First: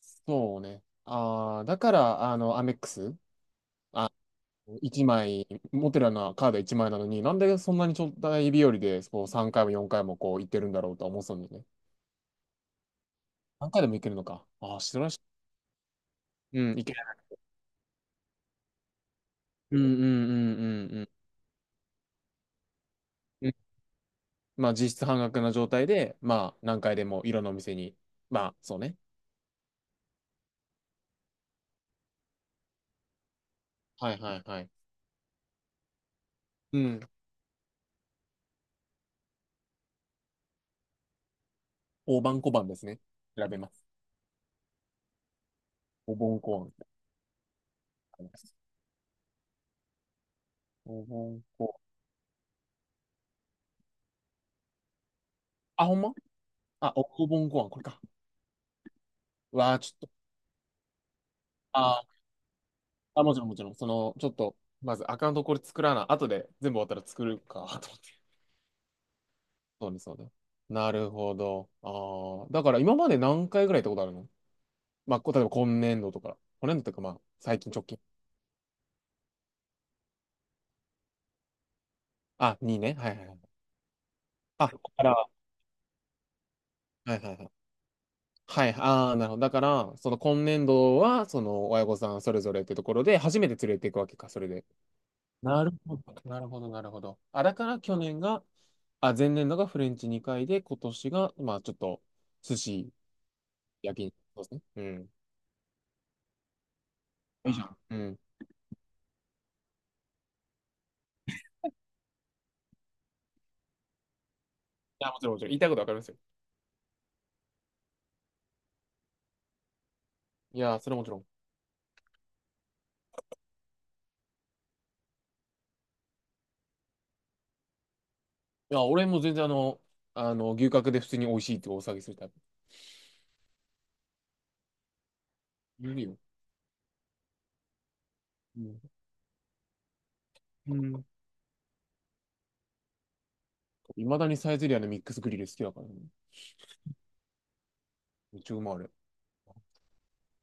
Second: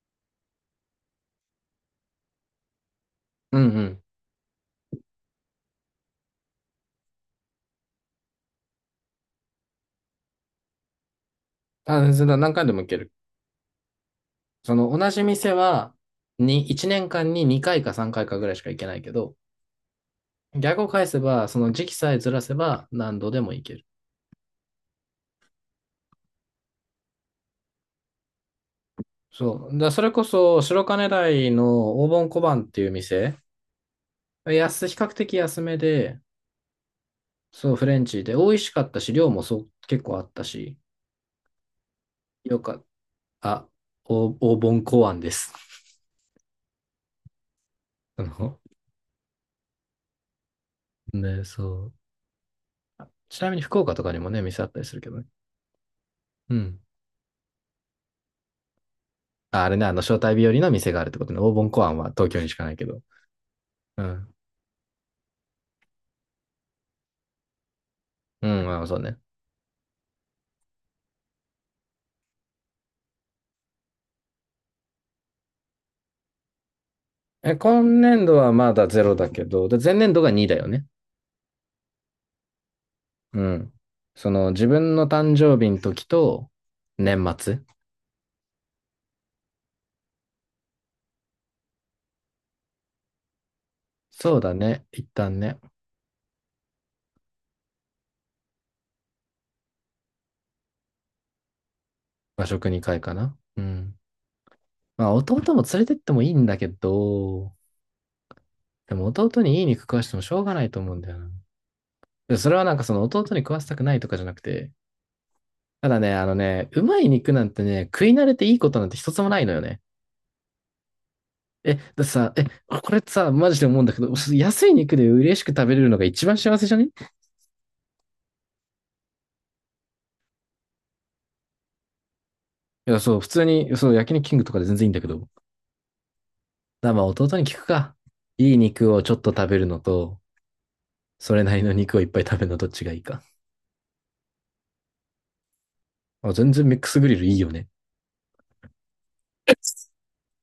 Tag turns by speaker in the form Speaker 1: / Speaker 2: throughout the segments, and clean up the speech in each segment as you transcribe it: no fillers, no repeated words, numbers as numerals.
Speaker 1: そうね。ああ、だから、アメックス、
Speaker 2: うんうん。
Speaker 1: 1枚、持ってるようなカード1枚なのに、なんでそんなにちょっとい日和で、こう3回も4回もこう行ってるんだろうとは思ってたんだよね。
Speaker 2: あ、それは何回でも行ける。
Speaker 1: 何回でも行けるのか。
Speaker 2: そ
Speaker 1: ああ、知
Speaker 2: の
Speaker 1: らな
Speaker 2: 同
Speaker 1: いし。
Speaker 2: じ店は、
Speaker 1: うん、行
Speaker 2: 1
Speaker 1: ける。
Speaker 2: 年間に2回か3回かいかぐらいしか行けないけど、
Speaker 1: うんうんう
Speaker 2: 逆を
Speaker 1: んうんう
Speaker 2: 返
Speaker 1: ん。
Speaker 2: せば、その時期さえずらせば何度で
Speaker 1: う
Speaker 2: も
Speaker 1: ん、
Speaker 2: 行ける。
Speaker 1: まあ、実質半額な状態で、まあ、何回でもいろんなお店に。まあ、そうね。
Speaker 2: そう。それこそ、白金台の黄金小判っていう店、
Speaker 1: はいはいはい。
Speaker 2: 比較的安めで、
Speaker 1: うん。
Speaker 2: そう、フレンチで、美味しかったし、量もそう、結構あったし、
Speaker 1: 大判小
Speaker 2: よ
Speaker 1: 判
Speaker 2: か
Speaker 1: で
Speaker 2: っ
Speaker 1: すね。調
Speaker 2: た。
Speaker 1: べ
Speaker 2: あ、
Speaker 1: ます。
Speaker 2: お黄金小判です。
Speaker 1: お盆小判。
Speaker 2: あの、
Speaker 1: お盆
Speaker 2: ね、そ
Speaker 1: 小判。
Speaker 2: う。ちなみに福岡とかにもね、店あったりするけどね。
Speaker 1: あ、ほんま
Speaker 2: うん。
Speaker 1: あ、おお盆小判、これか。う
Speaker 2: ああ
Speaker 1: わ
Speaker 2: れ
Speaker 1: あ、
Speaker 2: ね、
Speaker 1: ちょっと。
Speaker 2: 招待日和の店があるってことね。オーボンコアンは
Speaker 1: あ
Speaker 2: 東京にしかないけど。
Speaker 1: あ、もちろん、もちろん。そ
Speaker 2: う
Speaker 1: の、ちょ
Speaker 2: ん。
Speaker 1: っと、まずアカウントこれ作らな。後で全部終わったら作るか、と思って。
Speaker 2: うん、まあそうね。
Speaker 1: そうです、そうです。なるほど。ああ。だから今まで何回ぐらい行ったことあるの？まあ、例えば今年度とか。今年度とか、まあ、
Speaker 2: え、
Speaker 1: 最近直
Speaker 2: 今
Speaker 1: 近。
Speaker 2: 年度はまだゼロだけど、で前年度が2だよね。
Speaker 1: あ、2ね。はいはいは
Speaker 2: う
Speaker 1: い。
Speaker 2: ん。その、自
Speaker 1: あ、だ
Speaker 2: 分
Speaker 1: か
Speaker 2: の
Speaker 1: ら、は
Speaker 2: 誕生日の時と、
Speaker 1: いはい
Speaker 2: 年
Speaker 1: はい。
Speaker 2: 末。
Speaker 1: はい、ああ、なるほど。だから、その今年度は、その親御さんそれぞれってところで、初めて連れていくわけか、
Speaker 2: そ
Speaker 1: そ
Speaker 2: う
Speaker 1: れ
Speaker 2: だ
Speaker 1: で。
Speaker 2: ね。一旦ね。
Speaker 1: なるほど、なるほど、なるほど。あ、だから去年が、あ、前年度がフレンチ2回で、今年が、まあ、ちょっと、
Speaker 2: 和
Speaker 1: 寿
Speaker 2: 食
Speaker 1: 司
Speaker 2: 2回かな。うん。
Speaker 1: 焼肉。そうですね。う
Speaker 2: ま
Speaker 1: ん。
Speaker 2: あ、弟も連れてってもいいんだけ
Speaker 1: い
Speaker 2: ど、
Speaker 1: いじゃん。うん。い
Speaker 2: でも弟にいい肉食わしてもしょうがないと思うんだよな。でそれはなんかその弟に食わせたくないとかじゃなくて、
Speaker 1: や、もちろん、もちろん。言いたいことわ
Speaker 2: た
Speaker 1: かり
Speaker 2: だ
Speaker 1: ます
Speaker 2: ね、
Speaker 1: よ。
Speaker 2: うまい肉なんてね、食い慣れていいことなんて一つもないのよね。
Speaker 1: いや、それはもちろん。
Speaker 2: え、だってさ、え、これってさ、マジで思うんだけど、安い肉で嬉しく食べれるのが一番幸せじゃねい
Speaker 1: いや、俺も全然牛角で普通に美味しいってお騒ぎするタイプ。
Speaker 2: や、そう、普通に、そう、焼肉キングとかで全然いいんだけど。
Speaker 1: いるよ。
Speaker 2: まあ、弟に聞くか。いい
Speaker 1: うん。
Speaker 2: 肉をちょっと食べるのと、
Speaker 1: うん。
Speaker 2: それなりの肉をいっぱい食べるのどっちがいいか。
Speaker 1: いまだにサイゼリアのミックスグリル好きだからね。
Speaker 2: あ、全然ミックスグリルいいよね。
Speaker 1: めっちゃうまいあれ。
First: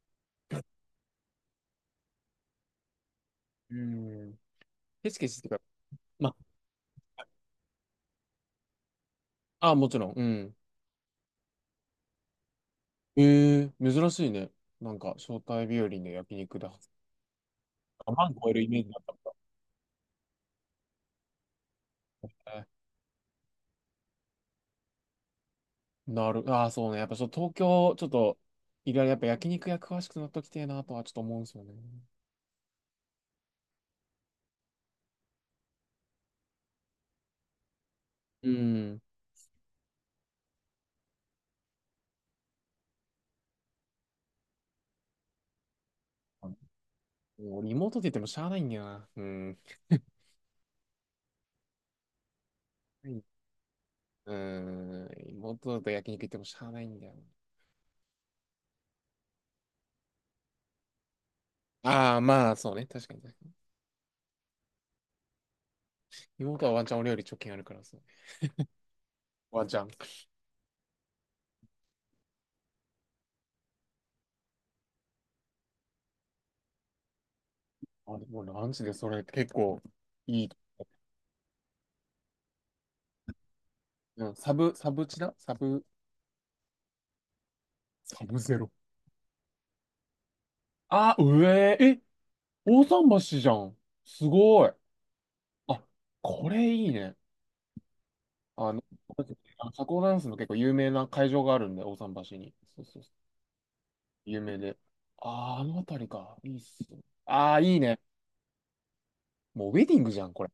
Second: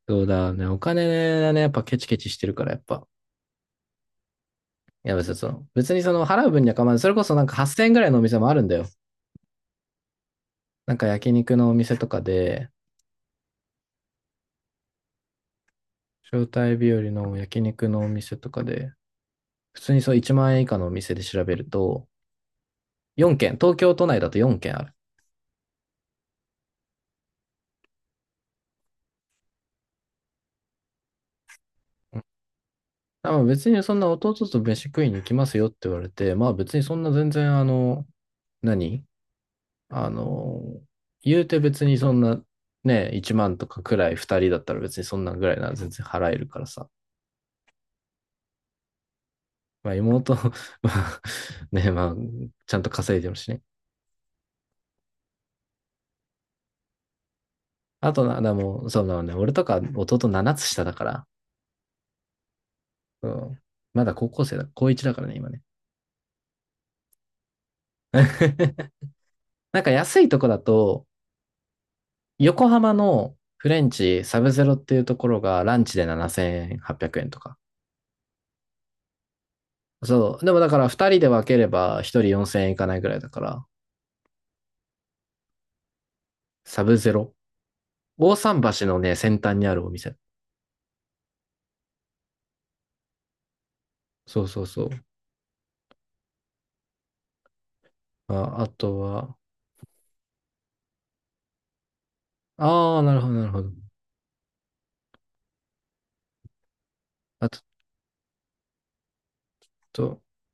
Speaker 2: そうだね、お金がね、やっぱケチケチしてるから、やっぱ。
Speaker 1: うん。
Speaker 2: い
Speaker 1: ケ
Speaker 2: や、
Speaker 1: チ
Speaker 2: 別
Speaker 1: ケ
Speaker 2: に
Speaker 1: チっ
Speaker 2: そ
Speaker 1: てか
Speaker 2: の、別にその、
Speaker 1: ま、
Speaker 2: 払う分には構わない。それこそなんか8000円ぐらいのお店もあるんだよ。
Speaker 1: あ、もちろん。うん。
Speaker 2: なんか焼肉のお店とかで、
Speaker 1: ええ珍しいね。なんか、招待日和で焼
Speaker 2: 招
Speaker 1: 肉だ。
Speaker 2: 待日和の焼肉のお
Speaker 1: あ、万
Speaker 2: 店と
Speaker 1: 超え
Speaker 2: か
Speaker 1: るイメージ
Speaker 2: で、
Speaker 1: だったも
Speaker 2: 普通にそう1万円以下のお店で調べると、
Speaker 1: んね。
Speaker 2: 4軒、東京都内だと4軒ある。
Speaker 1: なる。ああ、そうね。やっぱそう、東京、ちょっと、いろいろやっぱ焼肉屋詳しくなっときてえなとはちょっと思うんですよね。
Speaker 2: うんあまあ別にそんな弟と飯食いに行きますよって言われて、まあ別にそんな全然
Speaker 1: うん。
Speaker 2: 何あの、言うて別にそんなね、1万とかくらい2人だったら別にそんなぐらいなら全然払えるからさ。
Speaker 1: もうリモートって言ってもしゃあないんだよな。うん。
Speaker 2: まあ妹、まあね、まあちゃんと
Speaker 1: は
Speaker 2: 稼い
Speaker 1: い。
Speaker 2: でるしね。
Speaker 1: うーん。リモートだと焼肉行ってもしゃあないんだよ
Speaker 2: あとな、でも、そうだね、俺とか弟7つ下だから、
Speaker 1: な。ああ、まあ、そうね。確かに。
Speaker 2: うん、まだ高校生だ、高1だからね、今ね。
Speaker 1: 妹はワンチャン俺より貯金あるからそう。ワンチ
Speaker 2: なん
Speaker 1: ャン。
Speaker 2: か安いとこだと、横浜のフレンチサブゼロっていうところがランチで7800円とか。
Speaker 1: あ、でもランチでそれ結構
Speaker 2: そう。
Speaker 1: いい。
Speaker 2: でもだから2人で分ければ1人4000円いかないぐらいだから、
Speaker 1: うん、サブ、サブチだサブ、
Speaker 2: サブゼロ。
Speaker 1: サ
Speaker 2: 大
Speaker 1: ブゼ
Speaker 2: 桟
Speaker 1: ロ。
Speaker 2: 橋のね、先端にあるお店。
Speaker 1: あ、上、え、大桟橋じゃん。す
Speaker 2: そうそ
Speaker 1: ご
Speaker 2: う
Speaker 1: い。
Speaker 2: そう。
Speaker 1: あ、これいいね。
Speaker 2: あ、あ
Speaker 1: あの、
Speaker 2: とは、
Speaker 1: あ社交ダンスの結構有名な会場があるんで、大桟橋に。そう
Speaker 2: あ
Speaker 1: そ
Speaker 2: あ、
Speaker 1: うそ
Speaker 2: な
Speaker 1: う、
Speaker 2: るほど、なるほど。
Speaker 1: 有名で。ああ、あの辺りか。いいっすよ。
Speaker 2: あ
Speaker 1: あ
Speaker 2: と、
Speaker 1: あ、いいね。もうウェディングじゃん、これ。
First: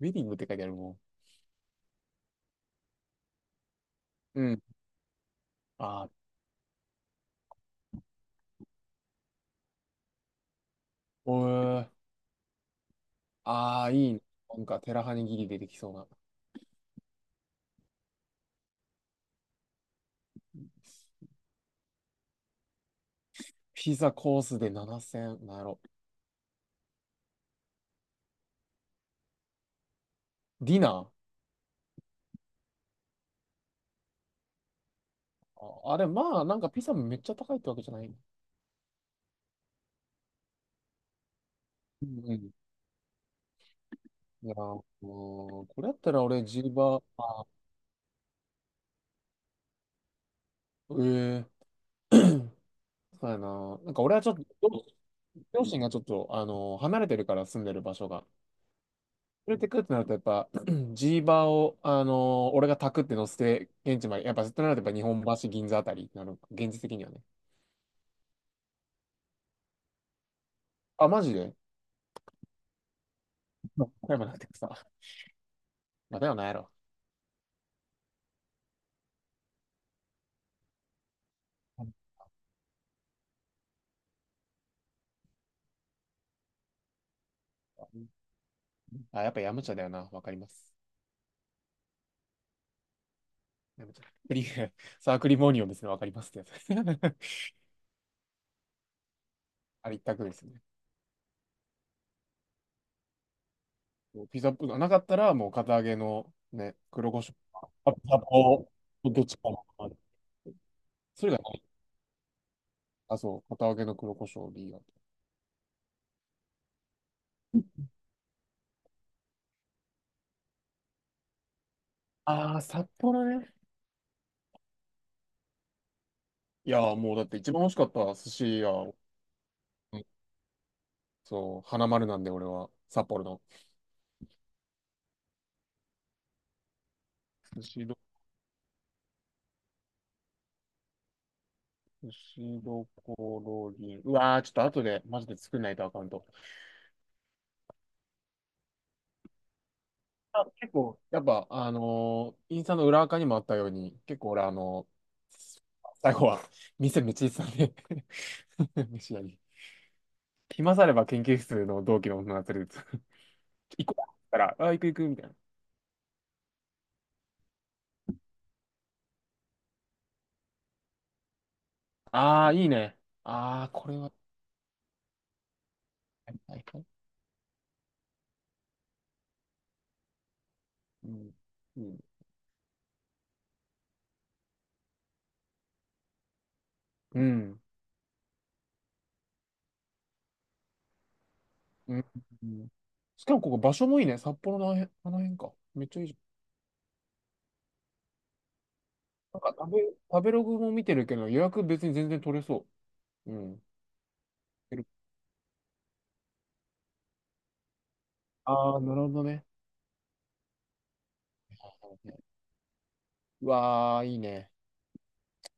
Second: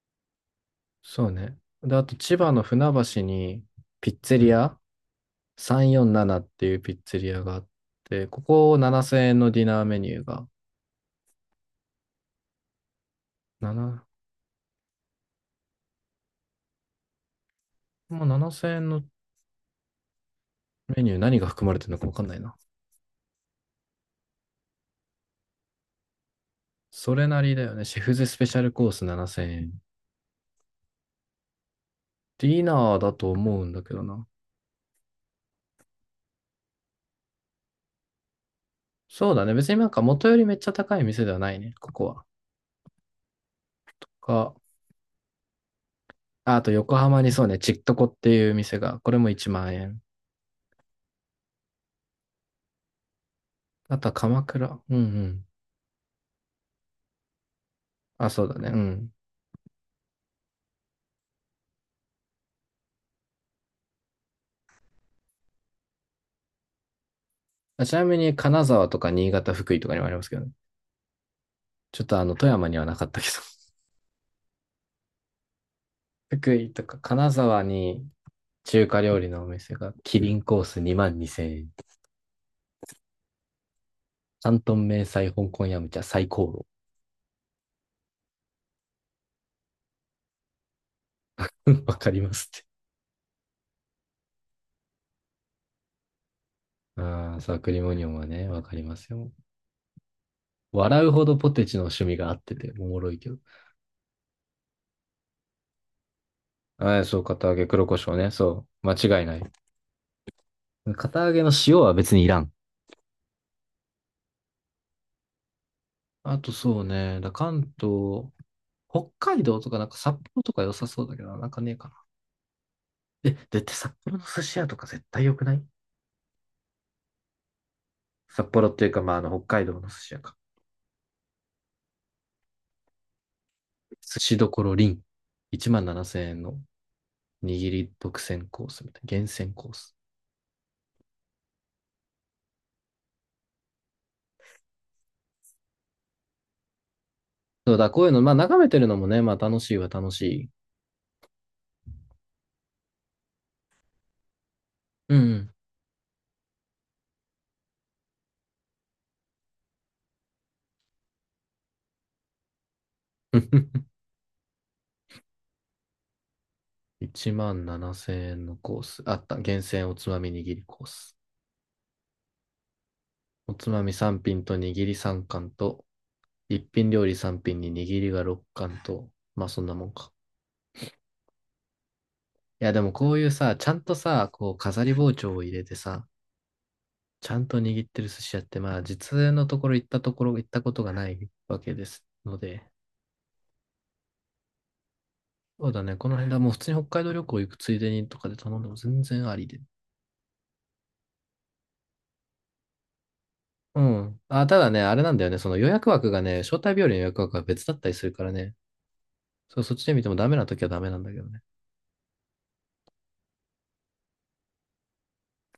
Speaker 1: ウェディングって書いてあるもん。
Speaker 2: そうね。で、あと千葉の船橋にピッツェ
Speaker 1: う
Speaker 2: リ
Speaker 1: ん。
Speaker 2: ア
Speaker 1: ああ、
Speaker 2: 347っていうピッツェリアがあって、ここ7000円のディナーメニューが、
Speaker 1: おえ。ああ、い
Speaker 2: 7、
Speaker 1: いね。なんか、テラハニギリ出てきそうな。
Speaker 2: もう7000円のメニュー何が含まれてるのか分かんないな。
Speaker 1: ピザコースで7000、なんやろ。
Speaker 2: それなりだよね。シェフズスペシャルコース7000円。
Speaker 1: ディナー。
Speaker 2: ディナーだと思うんだけどな。
Speaker 1: あ、あれ、まあ、なんかピザもめっちゃ高いってわけじゃない。
Speaker 2: そうだね。別になんか元よりめっちゃ高い店ではないね。ここ
Speaker 1: うん
Speaker 2: は。
Speaker 1: うん。い
Speaker 2: か、
Speaker 1: やー、もうこれやったら俺、
Speaker 2: ああ
Speaker 1: ジ
Speaker 2: と
Speaker 1: ル
Speaker 2: 横
Speaker 1: バー、
Speaker 2: 浜にそう
Speaker 1: あ、
Speaker 2: ね、ちっとこっていう店が、これも1万円。
Speaker 1: ええそうやな。なん
Speaker 2: あ
Speaker 1: か
Speaker 2: とは
Speaker 1: 俺はちょっ
Speaker 2: 鎌
Speaker 1: と、
Speaker 2: 倉。
Speaker 1: 両
Speaker 2: うんうん。
Speaker 1: 両親がちょっと、離れてるから住んでる場所が。
Speaker 2: あ、そうだね。うん。
Speaker 1: 連れてくってなると、やっぱ、ジーバーを、俺がタクって乗せて、現地まで、やっぱ、となると、やっぱ、日本橋、銀座あたりになる、現実的にはね。
Speaker 2: あちなみに金沢とか新潟、福井とかにもありますけどね。
Speaker 1: あ、マジで
Speaker 2: ちょっと、富山にはなかったけど。
Speaker 1: 岡山なんてさ、まあ、だ よな、や
Speaker 2: 福
Speaker 1: ろ。
Speaker 2: 井とか金沢に中華料理のお店が、キリンコース2万2000円。ト東迷彩香港ヤムチャ最高炉。
Speaker 1: あ、やっぱ、ヤムチャだよな、わかります。
Speaker 2: わかりますって。
Speaker 1: ヤムチャ。クリ サークリモニオンですね、わかりますってやつ。
Speaker 2: ああ、サクリモニオンはね、わかりますよ。
Speaker 1: あれ一択ですね。
Speaker 2: 笑うほどポテチの趣味があってて、おもろいけど。
Speaker 1: ピザポートなかったら、もう、堅揚げの、ね、
Speaker 2: ああ、
Speaker 1: 黒
Speaker 2: そ
Speaker 1: 胡
Speaker 2: う、
Speaker 1: 椒
Speaker 2: 片揚げ
Speaker 1: か、
Speaker 2: 黒
Speaker 1: あ
Speaker 2: 胡
Speaker 1: ピ
Speaker 2: 椒
Speaker 1: ザ
Speaker 2: ね。そ
Speaker 1: ポ
Speaker 2: う、
Speaker 1: ー
Speaker 2: 間違
Speaker 1: どっ
Speaker 2: いな
Speaker 1: ち
Speaker 2: い。
Speaker 1: かな。
Speaker 2: 片
Speaker 1: そ
Speaker 2: 揚
Speaker 1: れが
Speaker 2: げの
Speaker 1: ない。
Speaker 2: 塩は別にいらん。
Speaker 1: あ、そう、堅揚げの黒胡椒でいいよ。
Speaker 2: あとそうね、関東、北海道とかなんか札幌とか良さそうだけど、なんかねえかな。
Speaker 1: ああ、札幌
Speaker 2: え、
Speaker 1: ね。
Speaker 2: だって札幌の寿司屋とか絶対良くない
Speaker 1: いやー、もうだって一番美味しかった寿
Speaker 2: 札
Speaker 1: 司
Speaker 2: 幌っていう
Speaker 1: 屋、
Speaker 2: か、まあ、北海道の寿
Speaker 1: うん、
Speaker 2: 司屋か。
Speaker 1: そう、花丸なんで俺は、札幌の。
Speaker 2: 寿司どころりん。1万7000円の
Speaker 1: 寿
Speaker 2: 握
Speaker 1: 司
Speaker 2: り
Speaker 1: ど、
Speaker 2: 独占コースみたいな。厳選コース。
Speaker 1: 寿司どころに、うわー、ちょっと後でマジで作んないとアカウント。
Speaker 2: そうだ、こういうの、まあ眺めてるのもね、まあ楽しいは楽し
Speaker 1: あ、
Speaker 2: い。
Speaker 1: 結構、やっぱ、インスタの裏垢にもあったように、結構俺、ー
Speaker 2: うんうん。
Speaker 1: 最後は、店めっちゃ行ってたんで 飯屋に。暇さあれば研究室の同期の女が連れて 行こうって言ったら、あ、行く行く、みたいな。
Speaker 2: 1万7000円のコース。あった。厳選おつまみ握りコース。
Speaker 1: あー、いいね。
Speaker 2: お
Speaker 1: あ
Speaker 2: つ
Speaker 1: ー、
Speaker 2: ま
Speaker 1: こ
Speaker 2: み
Speaker 1: れは、
Speaker 2: 3品と握り3貫と、
Speaker 1: はいは
Speaker 2: 一
Speaker 1: いはい。
Speaker 2: 品料理3品に握りが6貫と、まあそんなもんか。
Speaker 1: うん。うん。
Speaker 2: いやでもこういうさ、ちゃんとさ、こう飾り包丁を入れてさ、
Speaker 1: う
Speaker 2: ちゃんと
Speaker 1: ん
Speaker 2: 握ってる寿司屋って、まあ実のところ行ったことがないわけで
Speaker 1: う
Speaker 2: す
Speaker 1: ん。
Speaker 2: の
Speaker 1: う
Speaker 2: で、
Speaker 1: ん、しかもここ場所もいいね。札幌のあの辺、あの辺か。
Speaker 2: そうだ
Speaker 1: めっ
Speaker 2: ね。
Speaker 1: ちゃいい
Speaker 2: この
Speaker 1: じ
Speaker 2: 辺だ。もう普通に北海道旅行行くついでにとかで頼んでも全然あ
Speaker 1: ゃん。
Speaker 2: り
Speaker 1: なんか
Speaker 2: で。
Speaker 1: 食べログも見てるけど、予約別に全然取れそう。うん。
Speaker 2: うん。あ、ただね、あれなんだよね。その予約枠がね、招待日和の予約枠が別だったりするからね。
Speaker 1: ああー、なるほどね。
Speaker 2: そう、そっちで見てもダメな時はダメなんだけどね。
Speaker 1: うわあ、いいね。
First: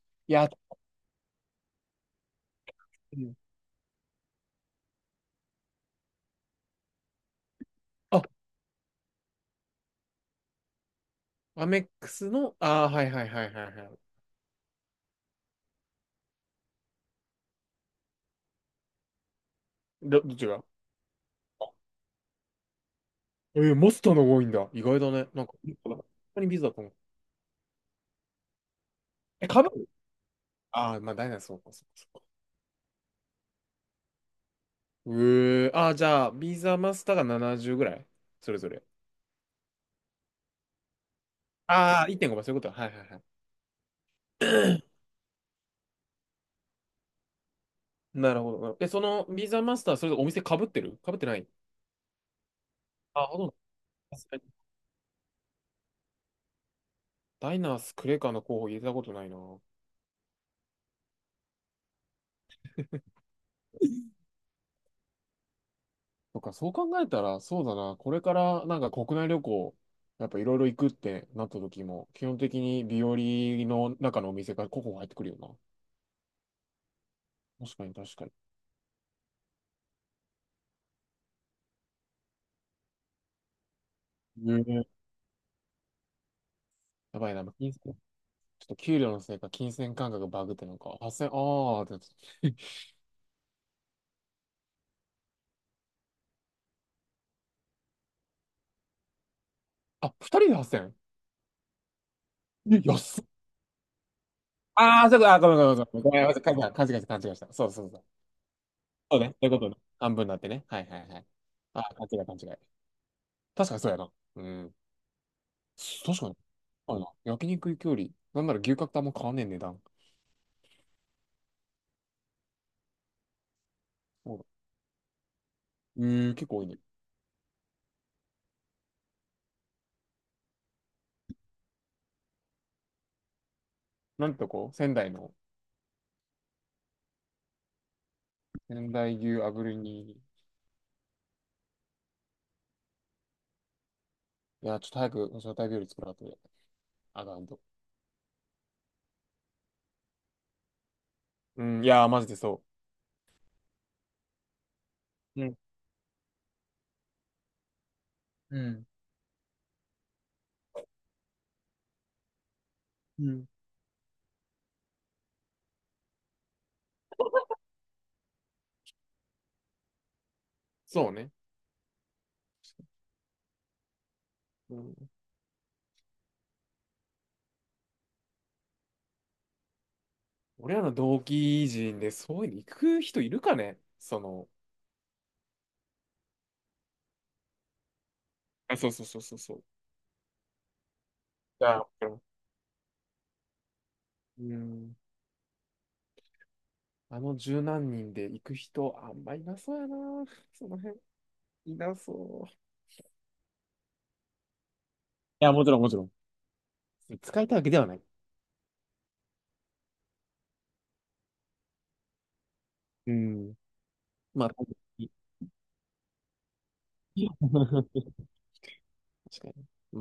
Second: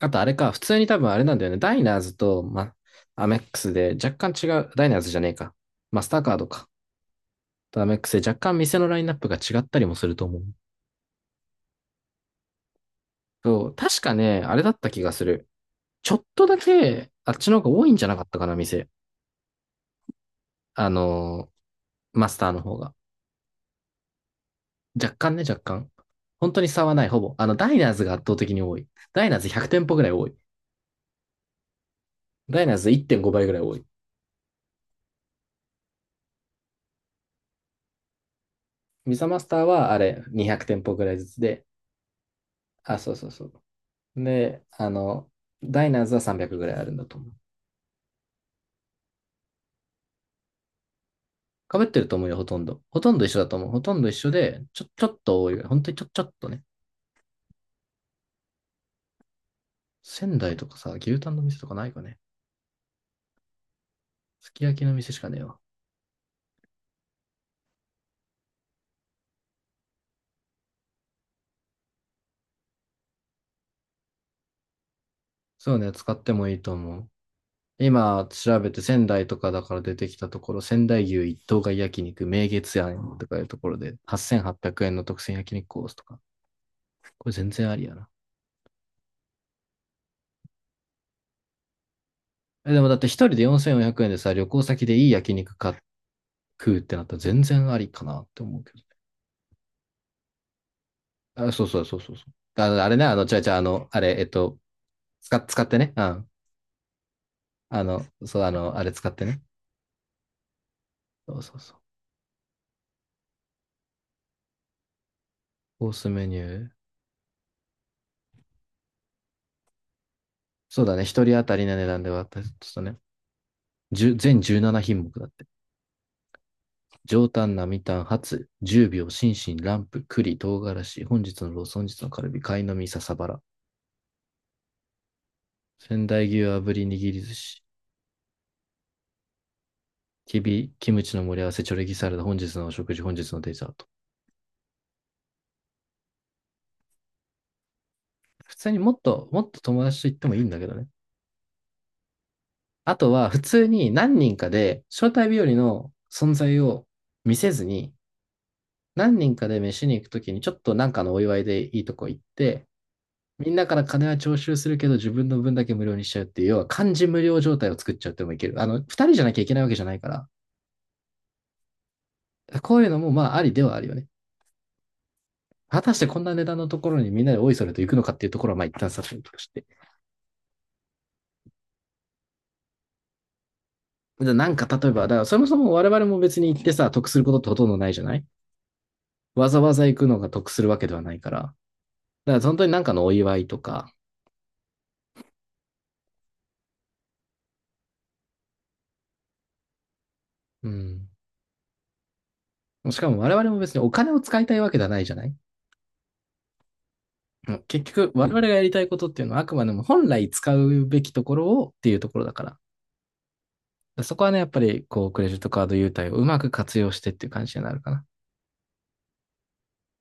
Speaker 2: あとあ
Speaker 1: い
Speaker 2: れ
Speaker 1: や、
Speaker 2: か、普通に多分あれなんだよね。ダイナーズと、ま、
Speaker 1: う
Speaker 2: アメ
Speaker 1: ん。
Speaker 2: ックスで若干違う、ダイナーズじゃねえか。マスターカードか。とアメックス
Speaker 1: あ、
Speaker 2: で若干店のラインナップが違ったりもすると思う。
Speaker 1: アメックスの、ああ、はいはいはいは
Speaker 2: そう、
Speaker 1: いはい。
Speaker 2: 確かね、あれだった気がする。ちょっとだけ、あっちの方が多いんじゃなかったかな、店。
Speaker 1: どっちが
Speaker 2: あのー
Speaker 1: あ
Speaker 2: マスターの方が。
Speaker 1: マスターの方が多いんだ。意外だ
Speaker 2: 若
Speaker 1: ね。
Speaker 2: 干ね、
Speaker 1: なんか、
Speaker 2: 若干。
Speaker 1: 本当に
Speaker 2: 本
Speaker 1: ビ
Speaker 2: 当に
Speaker 1: ザだと
Speaker 2: 差
Speaker 1: 思
Speaker 2: は
Speaker 1: う。
Speaker 2: ない、ほぼ。あの、ダイナーズが圧倒的に多い。ダイナーズ
Speaker 1: え、か
Speaker 2: 100
Speaker 1: ぶ
Speaker 2: 店
Speaker 1: る。
Speaker 2: 舗ぐらい多い。
Speaker 1: ああー、まあ、ダイナそうか、そうか。
Speaker 2: ダイナーズ1.5倍ぐらい多い。
Speaker 1: うえー、ああ、じゃあ、ビザマスターが70ぐらいそれぞれ。
Speaker 2: ミサマスターはあれ、200店舗ぐらいずつで、
Speaker 1: ああ、1.5倍、そういうこと。はい
Speaker 2: あ、
Speaker 1: はい
Speaker 2: そう
Speaker 1: はい。
Speaker 2: そうそう。で、ダイナーズは300ぐらいあるんだと思う。
Speaker 1: なるほど。え、そのビザマスター、それお店かぶってるかぶってない？
Speaker 2: 被ってると思うよ、ほとんど。ほとん
Speaker 1: あ、
Speaker 2: ど一緒
Speaker 1: ほと
Speaker 2: だ
Speaker 1: んど。
Speaker 2: と思う。ほとんど一
Speaker 1: 確
Speaker 2: 緒
Speaker 1: かに
Speaker 2: で、ちょっと多いぐらい。本当にちょっとね。
Speaker 1: ダイナースクレカの候補入れたことないな。
Speaker 2: 仙台とかさ、牛タンの店とかないかね。すき焼きの店しかねえわ。
Speaker 1: とか、そう考えたら、そうだな。これからなんか国内旅行、やっぱいろいろ行くってなった時も、基本的に日和の中のお店が候補入ってくるよな。
Speaker 2: そうね、使ってもいいと思う。
Speaker 1: 確かに確か
Speaker 2: 今
Speaker 1: に。
Speaker 2: 調べて仙台とかだから出てきたところ、仙台牛一頭買い焼肉、名月庵とかいうところで、8800
Speaker 1: え
Speaker 2: 円
Speaker 1: え
Speaker 2: の特選焼肉コースとか。
Speaker 1: や
Speaker 2: こ
Speaker 1: ば
Speaker 2: れ
Speaker 1: いな。
Speaker 2: 全然ありやな。
Speaker 1: ちょっと給料のせいか、金銭感覚がバグってなんか、8000、ああ、って
Speaker 2: え、でもだって一人で4400円でさ、旅行先でいい焼肉買っ食うってなったら全然ありかなって思うけ
Speaker 1: あ、2人で 8000？
Speaker 2: ど。あ、そうそうそうそうそう。
Speaker 1: え
Speaker 2: あ、あれね、
Speaker 1: 安っ。
Speaker 2: 違う違う、あれ、
Speaker 1: ああ、そうか、
Speaker 2: 使
Speaker 1: あ、
Speaker 2: っ、
Speaker 1: ごめん
Speaker 2: 使っ
Speaker 1: ごめん
Speaker 2: て
Speaker 1: ご
Speaker 2: ね。
Speaker 1: め
Speaker 2: う
Speaker 1: ん。ごめ
Speaker 2: ん。
Speaker 1: ん、勘違いした、勘違いした。そう
Speaker 2: あ
Speaker 1: そうそ
Speaker 2: の、
Speaker 1: う。
Speaker 2: そう、あれ使っ
Speaker 1: そう
Speaker 2: て
Speaker 1: ね。そ
Speaker 2: ね。
Speaker 1: ういうことね。半分になってね。はいはいはい。
Speaker 2: そうそうそう。
Speaker 1: あ、勘違い勘違い。確かにそうやな。うん。
Speaker 2: コース
Speaker 1: 確
Speaker 2: メ
Speaker 1: か
Speaker 2: ニ
Speaker 1: に。
Speaker 2: ュー。
Speaker 1: あるな。焼肉行きより、なんなら牛角とあんま変わんねえ値段。
Speaker 2: そうだね、一人当たりの値段で割ったちょっとね、1
Speaker 1: そう
Speaker 2: 全
Speaker 1: だ。
Speaker 2: 17品目だって。
Speaker 1: え結構多いね。
Speaker 2: 上タン、並タン、ハツ、10秒、心身、ランプ、栗、唐辛子、本日のロース、本日のカルビ、貝の実、笹バラ、
Speaker 1: なんてとこ仙台の、
Speaker 2: 仙台牛、炙り、握り寿司、
Speaker 1: 仙台牛炙りに、
Speaker 2: きび、キムチの盛り合わせ、チョレギサラダ、本日のお食事、本日のデザート。
Speaker 1: いや、ちょっと早く、招待日より作らんとね、あかんと。
Speaker 2: 普通にもっと、もっと友達と行ってもいいんだけどね。
Speaker 1: うん、いやー、マジでそ
Speaker 2: あとは、普通に何人かで、招待日
Speaker 1: う。う
Speaker 2: 和
Speaker 1: ん、
Speaker 2: の存在を見せずに、
Speaker 1: うん、
Speaker 2: 何人かで飯に行くときに、ちょっとなんかのお祝いでいいとこ行って、
Speaker 1: うん。
Speaker 2: みんなから金は徴収するけど、自分の分だけ無料にしちゃうっていう、要は漢字無料状態を作っちゃってもいける。二人じゃなきゃいけないわけじゃないから、
Speaker 1: そうね。
Speaker 2: こういうのもまあありではあるよね。
Speaker 1: うん、
Speaker 2: 果たしてこんな値段のところにみんなでおいそれと行くのかっていうところはまあ一旦さておとして。
Speaker 1: 俺らの同期人でそういうの行く人いるかねそ
Speaker 2: な
Speaker 1: の。
Speaker 2: んか例えば、だからそもそも我々も別に行ってさ、得することってほとんどないじゃない
Speaker 1: あ、そうそうそうそう
Speaker 2: わ
Speaker 1: そ
Speaker 2: ざ
Speaker 1: う。
Speaker 2: わざ行くのが得するわけではないから。だか
Speaker 1: いや、
Speaker 2: ら本当になんかのお祝いとか、
Speaker 1: うん。あの十何人で行く人、あんまいなそうやな。そ
Speaker 2: う
Speaker 1: の辺、
Speaker 2: ん。
Speaker 1: いなそう。い
Speaker 2: しかも我々も別にお金を使いたいわけではないじゃない
Speaker 1: や、もちろん、もちろん。使いたいわけで
Speaker 2: 結
Speaker 1: はない。
Speaker 2: 局、我々がやりたいことっていうのは、あくまでも本来使うべきところをっていうところだか
Speaker 1: うん。
Speaker 2: ら。そこはね、や
Speaker 1: ま
Speaker 2: っ
Speaker 1: あ、
Speaker 2: ぱり、こう、クレジッ トカード優待をうまく活用してっていう感じになるかな。
Speaker 1: 確かに。まあ